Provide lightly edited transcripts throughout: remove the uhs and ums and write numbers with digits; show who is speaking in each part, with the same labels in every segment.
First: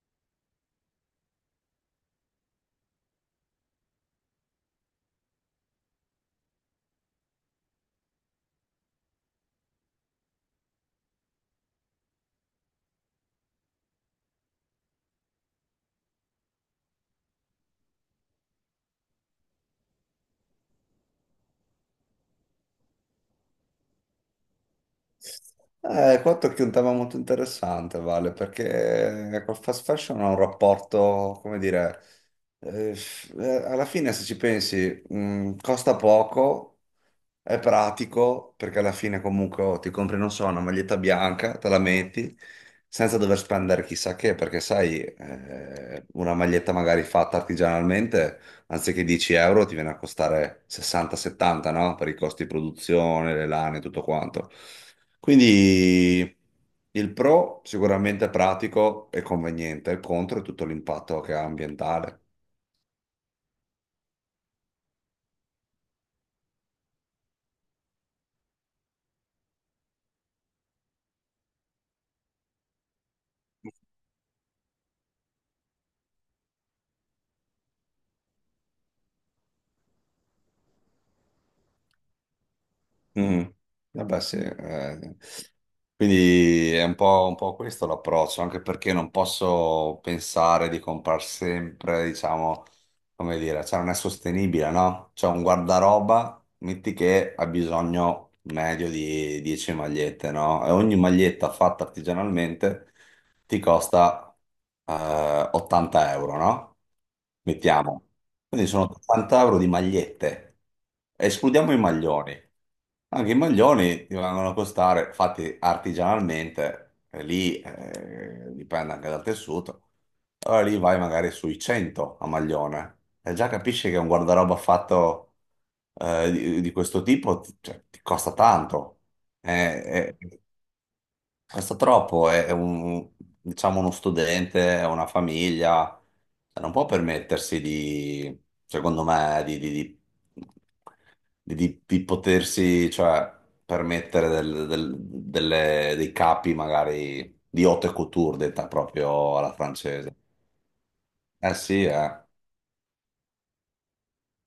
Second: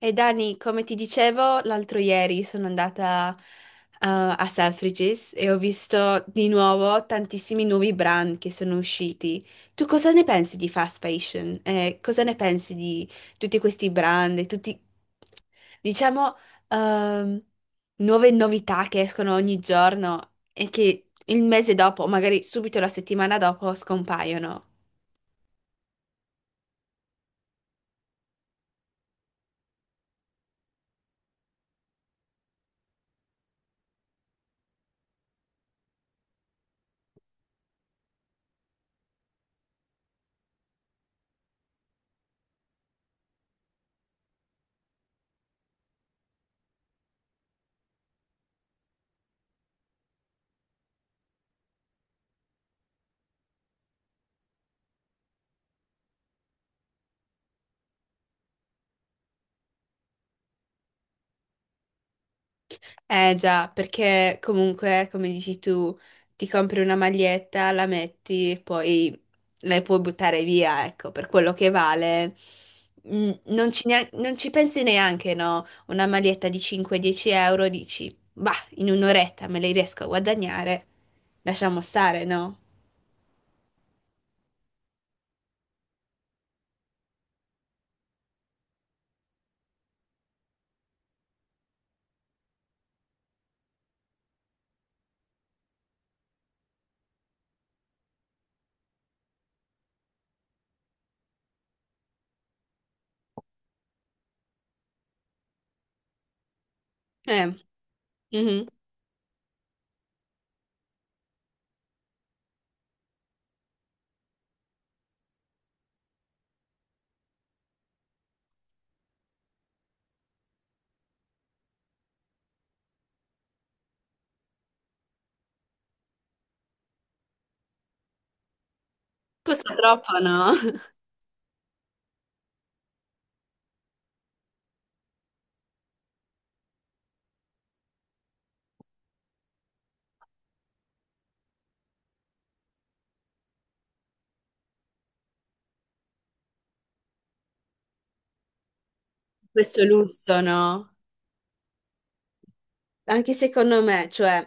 Speaker 1: E Dani, come ti dicevo, l'altro ieri sono andata a Selfridges e ho visto di nuovo tantissimi nuovi brand che sono usciti. Tu cosa ne pensi di fast fashion? Cosa ne pensi di tutti questi brand e tutti, diciamo, ehm, nuove novità che escono ogni giorno e che il mese dopo, magari subito la settimana dopo, scompaiono?
Speaker 2: Qua tocchi un tema molto interessante, Vale, perché col fast fashion ho un rapporto, come dire, eh, alla fine se ci pensi, costa poco, è pratico perché alla fine comunque ti compri, non so, una maglietta bianca, te la metti senza dover spendere chissà che, perché sai, una maglietta magari fatta artigianalmente, anziché 10 euro ti viene a costare 60-70, no? Per i costi di produzione, le lane, tutto quanto. Quindi il pro sicuramente è pratico e conveniente, il contro è tutto l'impatto che ha ambientale.
Speaker 1: Eh già, perché comunque, come dici tu, ti compri una maglietta, la metti e poi la puoi buttare via, ecco, per quello che vale. Non ci pensi neanche, no? Una maglietta di 5-10 euro, dici, bah, in un'oretta me le riesco a guadagnare, lasciamo stare, no?
Speaker 2: Mm. Vabbè, sì, eh. Quindi è un po' questo l'approccio, anche perché non posso pensare di comprare sempre, diciamo, come dire, cioè non è sostenibile, no? Cioè un guardaroba, metti che ha bisogno medio di 10 magliette, no? E ogni maglietta fatta artigianalmente ti costa 80 euro, no?
Speaker 1: Eh,
Speaker 2: Mettiamo.
Speaker 1: mhm.
Speaker 2: Quindi sono 80 euro di magliette. Escludiamo i maglioni. Anche i maglioni ti vengono a costare, fatti artigianalmente, e lì dipende anche dal tessuto. Allora lì vai magari sui 100 a maglione e già capisci che un guardaroba fatto di questo tipo cioè, ti costa tanto.
Speaker 1: Costa
Speaker 2: Eh,
Speaker 1: troppo,
Speaker 2: eh,
Speaker 1: no?
Speaker 2: Costa troppo, è un, diciamo uno studente, è una famiglia, cioè, non può permettersi di, secondo me, di potersi, cioè, permettere dei capi magari di haute couture, detta proprio alla
Speaker 1: Questo
Speaker 2: francese.
Speaker 1: lusso, no?
Speaker 2: Eh sì,
Speaker 1: Anche secondo me, cioè,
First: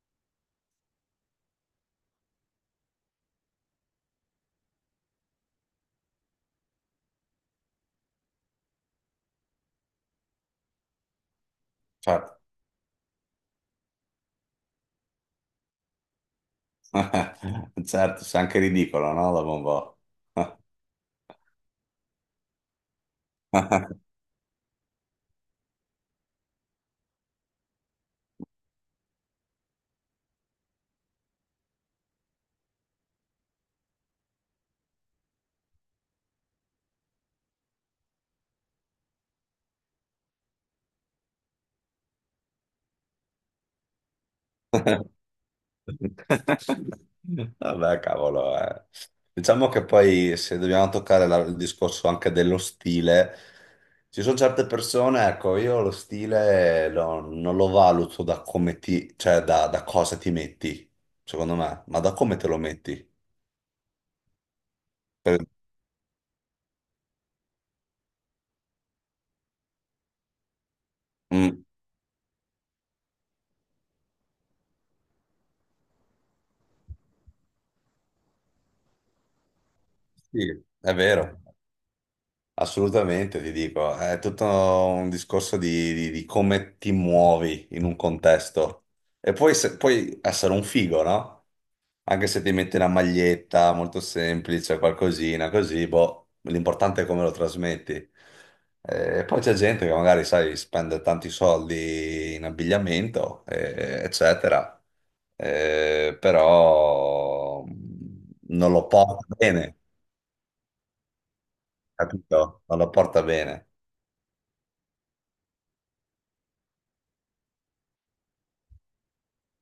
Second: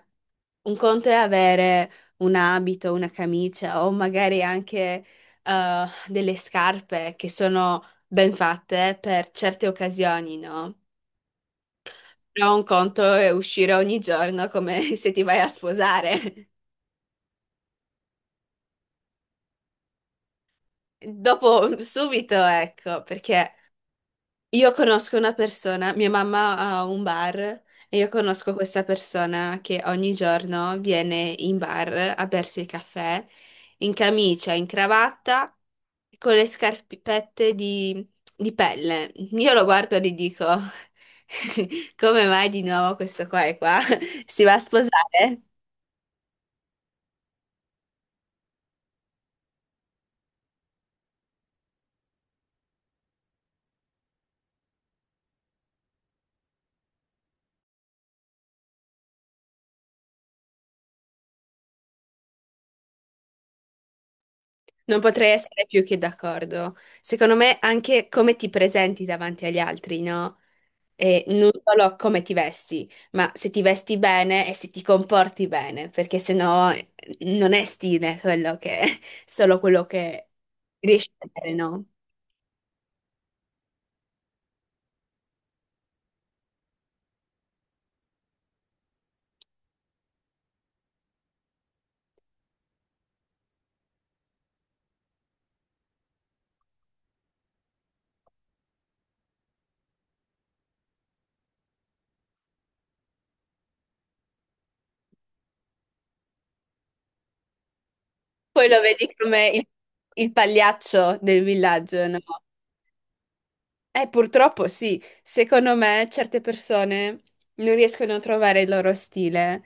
Speaker 1: un conto è avere un abito, una camicia o magari anche delle scarpe che sono ben fatte per certe occasioni, no?
Speaker 2: certo,
Speaker 1: Però un conto è uscire ogni giorno come se ti vai a sposare.
Speaker 2: certo, sei anche ridicolo, no? Dopo un po'.
Speaker 1: Dopo, subito, ecco, perché io conosco una persona, mia mamma ha un bar e io conosco questa persona che ogni giorno viene in bar a bersi il caffè in camicia, in cravatta, con le scarpette di pelle. Io lo guardo e gli dico, come mai di nuovo questo qua è qua? Si va a sposare?
Speaker 2: Vabbè, cavolo, eh. Diciamo che poi se dobbiamo toccare il discorso anche dello stile, ci sono certe persone, ecco, io lo stile non lo valuto da come ti, cioè da cosa ti metti, secondo me, ma da come te lo metti.
Speaker 1: Non potrei
Speaker 2: Per-
Speaker 1: essere più che d'accordo. Secondo me anche come ti presenti davanti agli altri, no? E non
Speaker 2: mm,
Speaker 1: solo come ti vesti, ma se ti vesti bene e se ti comporti bene, perché sennò non è stile quello che solo quello che
Speaker 2: sì, è
Speaker 1: riesci a
Speaker 2: vero,
Speaker 1: vedere, no?
Speaker 2: assolutamente, ti dico, è tutto un discorso di, di come ti muovi in un contesto. E poi, puoi essere un figo, no? Anche se ti metti una maglietta molto semplice, qualcosina così, boh, l'importante è come lo trasmetti. E poi c'è gente che magari, sai, spende tanti soldi in abbigliamento, eccetera. Però
Speaker 1: Poi
Speaker 2: non
Speaker 1: lo
Speaker 2: lo
Speaker 1: vedi
Speaker 2: porta
Speaker 1: come il,
Speaker 2: bene,
Speaker 1: il pagliaccio del villaggio, no?
Speaker 2: capito? Non lo porta bene.
Speaker 1: Purtroppo sì, secondo me certe persone non riescono a trovare il loro stile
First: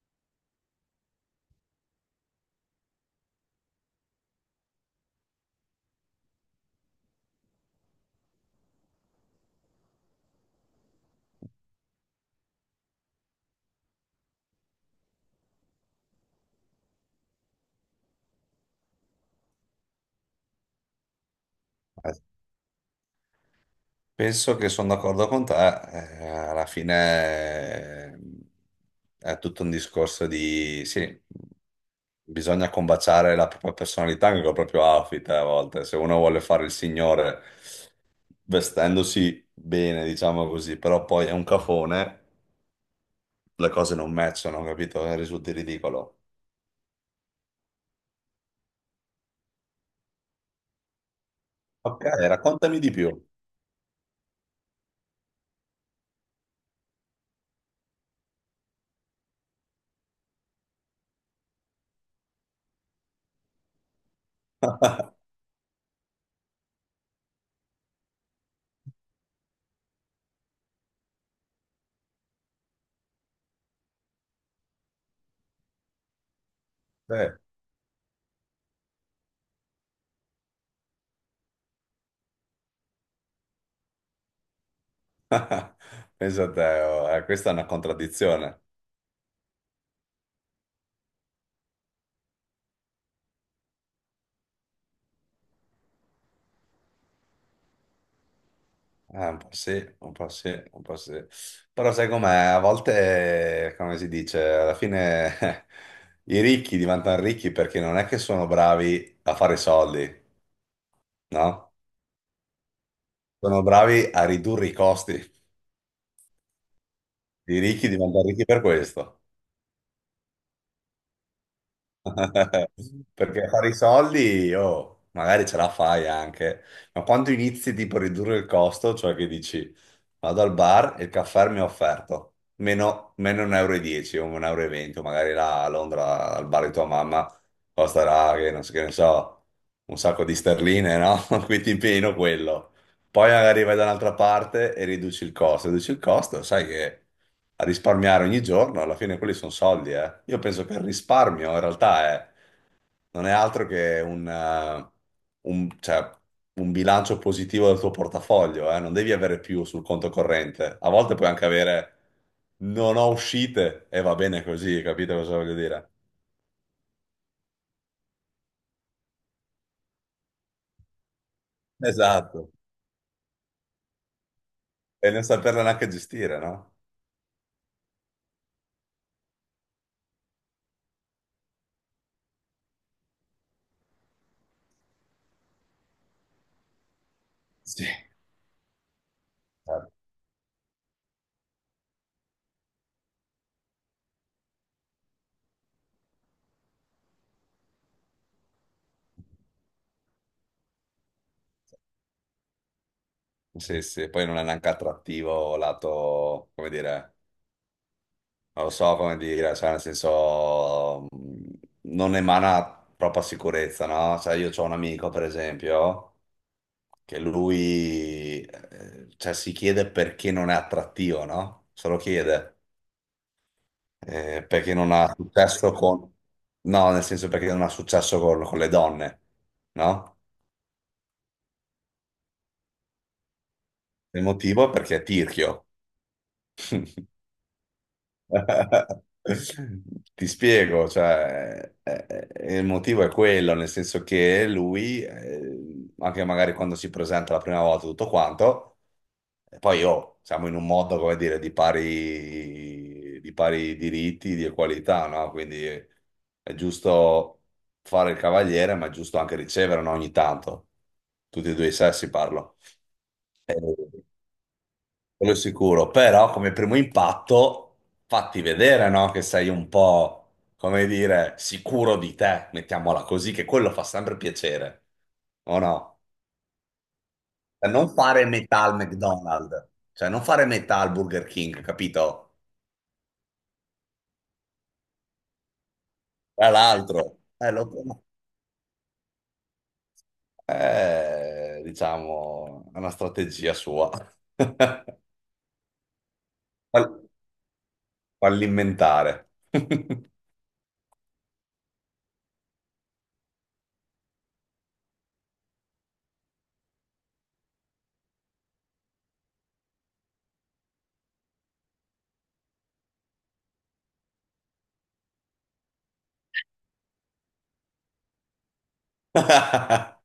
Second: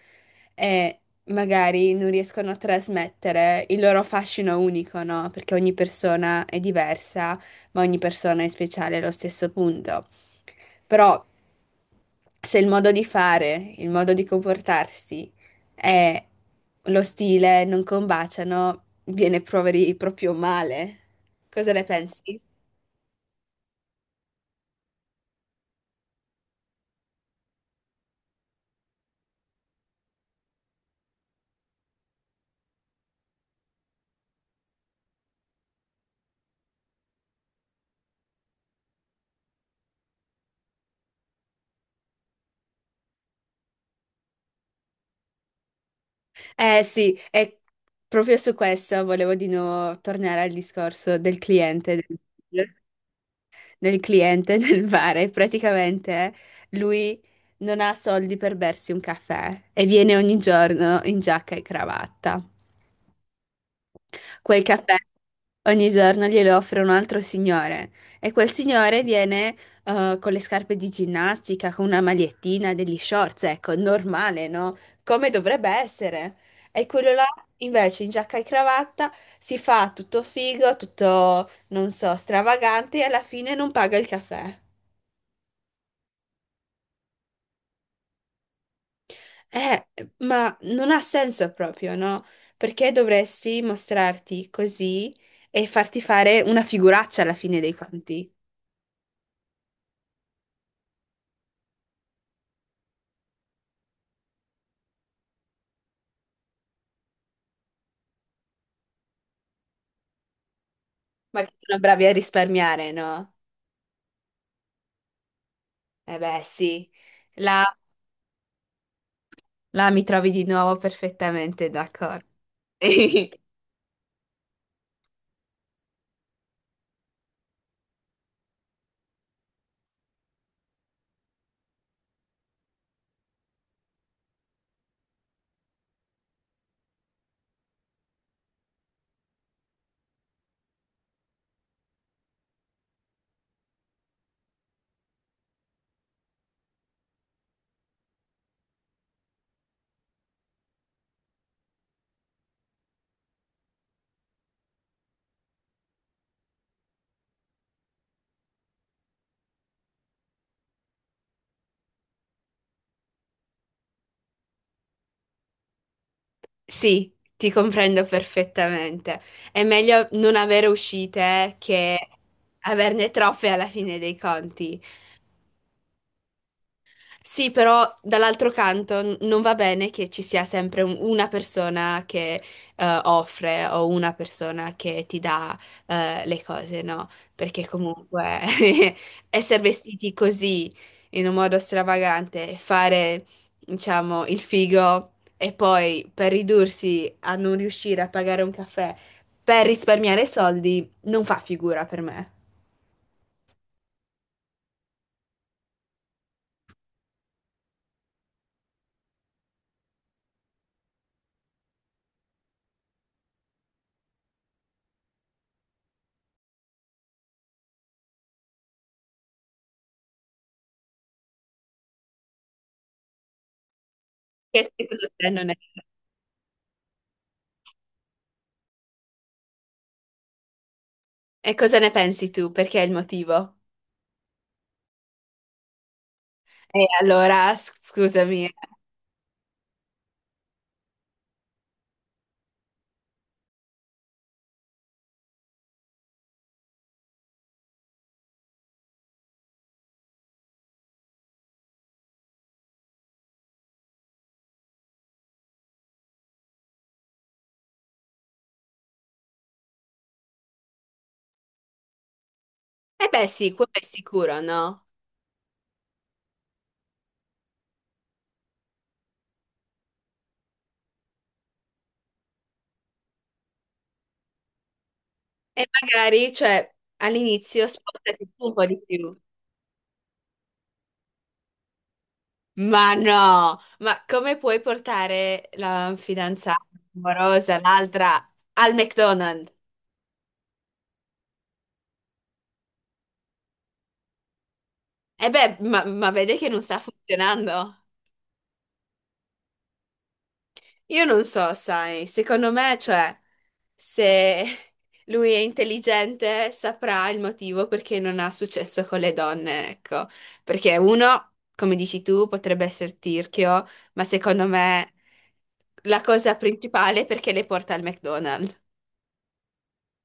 Speaker 1: e magari non riescono a trasmettere il loro fascino unico, no? Perché ogni persona è diversa, ma ogni persona è speciale allo stesso punto. Però se il modo di fare, il modo di comportarsi e lo stile non combaciano, viene proveri proprio male. Cosa ne pensi?
Speaker 2: Penso che sono d'accordo con te, alla fine è tutto un discorso di, sì, bisogna combaciare la propria personalità anche col proprio outfit a volte, se uno vuole fare il signore vestendosi bene, diciamo così, però poi è un cafone, le cose non matchano, capito? Risulti ridicolo.
Speaker 1: Eh sì, è proprio su questo volevo di nuovo tornare al discorso del cliente,
Speaker 2: Ok,
Speaker 1: del,
Speaker 2: raccontami di più.
Speaker 1: del cliente del bar. E praticamente lui non ha soldi per bersi un caffè e viene ogni giorno in giacca e cravatta. Quel caffè ogni giorno glielo offre un altro signore e quel signore viene con le scarpe di ginnastica, con una magliettina, degli shorts, ecco, normale, no? Come dovrebbe essere. E quello
Speaker 2: Sì.
Speaker 1: là invece in giacca e cravatta si fa tutto figo, tutto, non so, stravagante e alla fine non paga il caffè.
Speaker 2: Penso a te, questa è una contraddizione.
Speaker 1: Eh, ma non ha senso proprio, no? Perché dovresti mostrarti così e farti fare una figuraccia alla fine dei conti?
Speaker 2: Un po' sì, un po' sì, un po' sì. Però sai com'è? A volte, come si dice, alla fine i ricchi diventano ricchi perché non è che sono bravi a fare soldi,
Speaker 1: Ma che
Speaker 2: no?
Speaker 1: sono bravi a risparmiare, no?
Speaker 2: Sono bravi a ridurre i costi.
Speaker 1: Eh beh, sì.
Speaker 2: I
Speaker 1: Là,
Speaker 2: ricchi diventano ricchi per questo.
Speaker 1: là mi trovi di nuovo perfettamente d'accordo.
Speaker 2: Perché fare i soldi, magari ce la fai anche, ma quando inizi tipo a ridurre il costo, cioè che dici vado al bar e il caffè mi è offerto meno 1,10 euro e dieci o 1,20 euro, e venti, o magari là a Londra al bar di tua mamma costerà, che non so, che ne so, un sacco di sterline, no? Quindi ti impegno quello. Poi magari vai da un'altra parte e riduci il costo, sai che a risparmiare ogni giorno, alla fine quelli sono soldi, eh. Io penso che il risparmio in realtà non è altro che cioè, un bilancio positivo del tuo portafoglio, eh. Non devi avere più sul conto corrente. A volte puoi anche avere non ho uscite e va bene così, capito cosa voglio dire?
Speaker 1: Sì, ti comprendo perfettamente. È meglio non avere uscite che
Speaker 2: Esatto.
Speaker 1: averne troppe alla fine dei conti.
Speaker 2: E non saperle neanche gestire, no?
Speaker 1: Sì, però dall'altro canto non va bene che ci sia sempre una persona che offre o una persona che ti dà le cose, no? Perché
Speaker 2: Sì.
Speaker 1: comunque essere
Speaker 2: Eh,
Speaker 1: vestiti così in un modo stravagante, fare, diciamo, il figo e poi per ridursi a non riuscire a pagare un caffè per risparmiare soldi, non fa figura per me.
Speaker 2: Sì, sì, poi non è neanche attrattivo lato, come dire, non lo so come dire, cioè nel senso non emana troppa sicurezza, no? Cioè io ho un amico, per esempio, che lui cioè, si chiede perché non è attrattivo, no? Se lo chiede. Eh,
Speaker 1: Che
Speaker 2: perché non
Speaker 1: secondo
Speaker 2: ha
Speaker 1: te non è?
Speaker 2: successo con... No, nel senso perché non ha successo con le donne, no?
Speaker 1: E cosa ne pensi tu? Perché è il motivo?
Speaker 2: Il motivo è perché è tirchio.
Speaker 1: E allora, scusami. Eh
Speaker 2: Ti spiego, cioè, il motivo è quello, nel senso che lui, anche magari quando si presenta la prima volta tutto quanto, e poi siamo in un mondo, come dire, di pari diritti, di equalità, no? Quindi è giusto fare il cavaliere, ma è giusto anche ricevere, no? Ogni tanto, tutti e due i sessi parlo.
Speaker 1: beh, sì,
Speaker 2: Eh,
Speaker 1: quello è sicuro, no?
Speaker 2: quello sicuro, però come primo impatto fatti vedere, no? Che sei un po', come dire, sicuro di te, mettiamola così, che quello fa sempre piacere, o
Speaker 1: E
Speaker 2: no?
Speaker 1: magari, cioè, all'inizio
Speaker 2: Cioè, non fare
Speaker 1: spostati tu un
Speaker 2: metà
Speaker 1: po'
Speaker 2: al
Speaker 1: di più.
Speaker 2: McDonald's, cioè non fare metà al Burger King, capito?
Speaker 1: Ma no, ma come puoi portare la
Speaker 2: Tra
Speaker 1: fidanzata
Speaker 2: l'altro,
Speaker 1: amorosa,
Speaker 2: lo so.
Speaker 1: l'altra, al McDonald's?
Speaker 2: Diciamo, è una strategia sua.
Speaker 1: E beh, ma vede che non sta
Speaker 2: Fall-
Speaker 1: funzionando.
Speaker 2: fallimentare.
Speaker 1: Io non so, sai, secondo me, cioè, se lui è intelligente saprà il motivo perché non ha successo con le donne, ecco. Perché uno, come dici tu, potrebbe essere tirchio, ma secondo me la cosa principale è perché le porta al McDonald's.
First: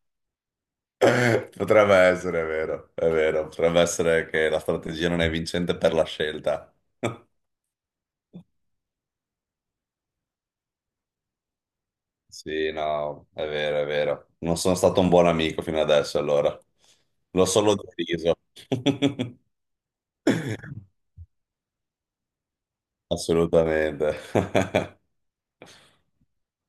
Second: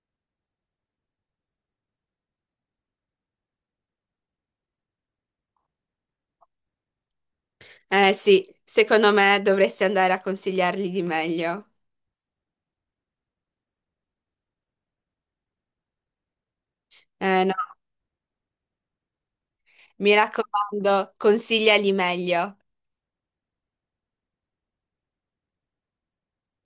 Speaker 2: Potrebbe essere, è vero, potrebbe essere che la strategia non è vincente per la scelta.
Speaker 1: Eh sì, secondo me dovresti andare a consigliargli di meglio.
Speaker 2: Sì, no, è vero, è vero. Non sono stato un buon amico fino adesso, allora.
Speaker 1: Eh
Speaker 2: L'ho
Speaker 1: no,
Speaker 2: solo deriso.
Speaker 1: mi raccomando, consigliali meglio.
Speaker 2: Assolutamente.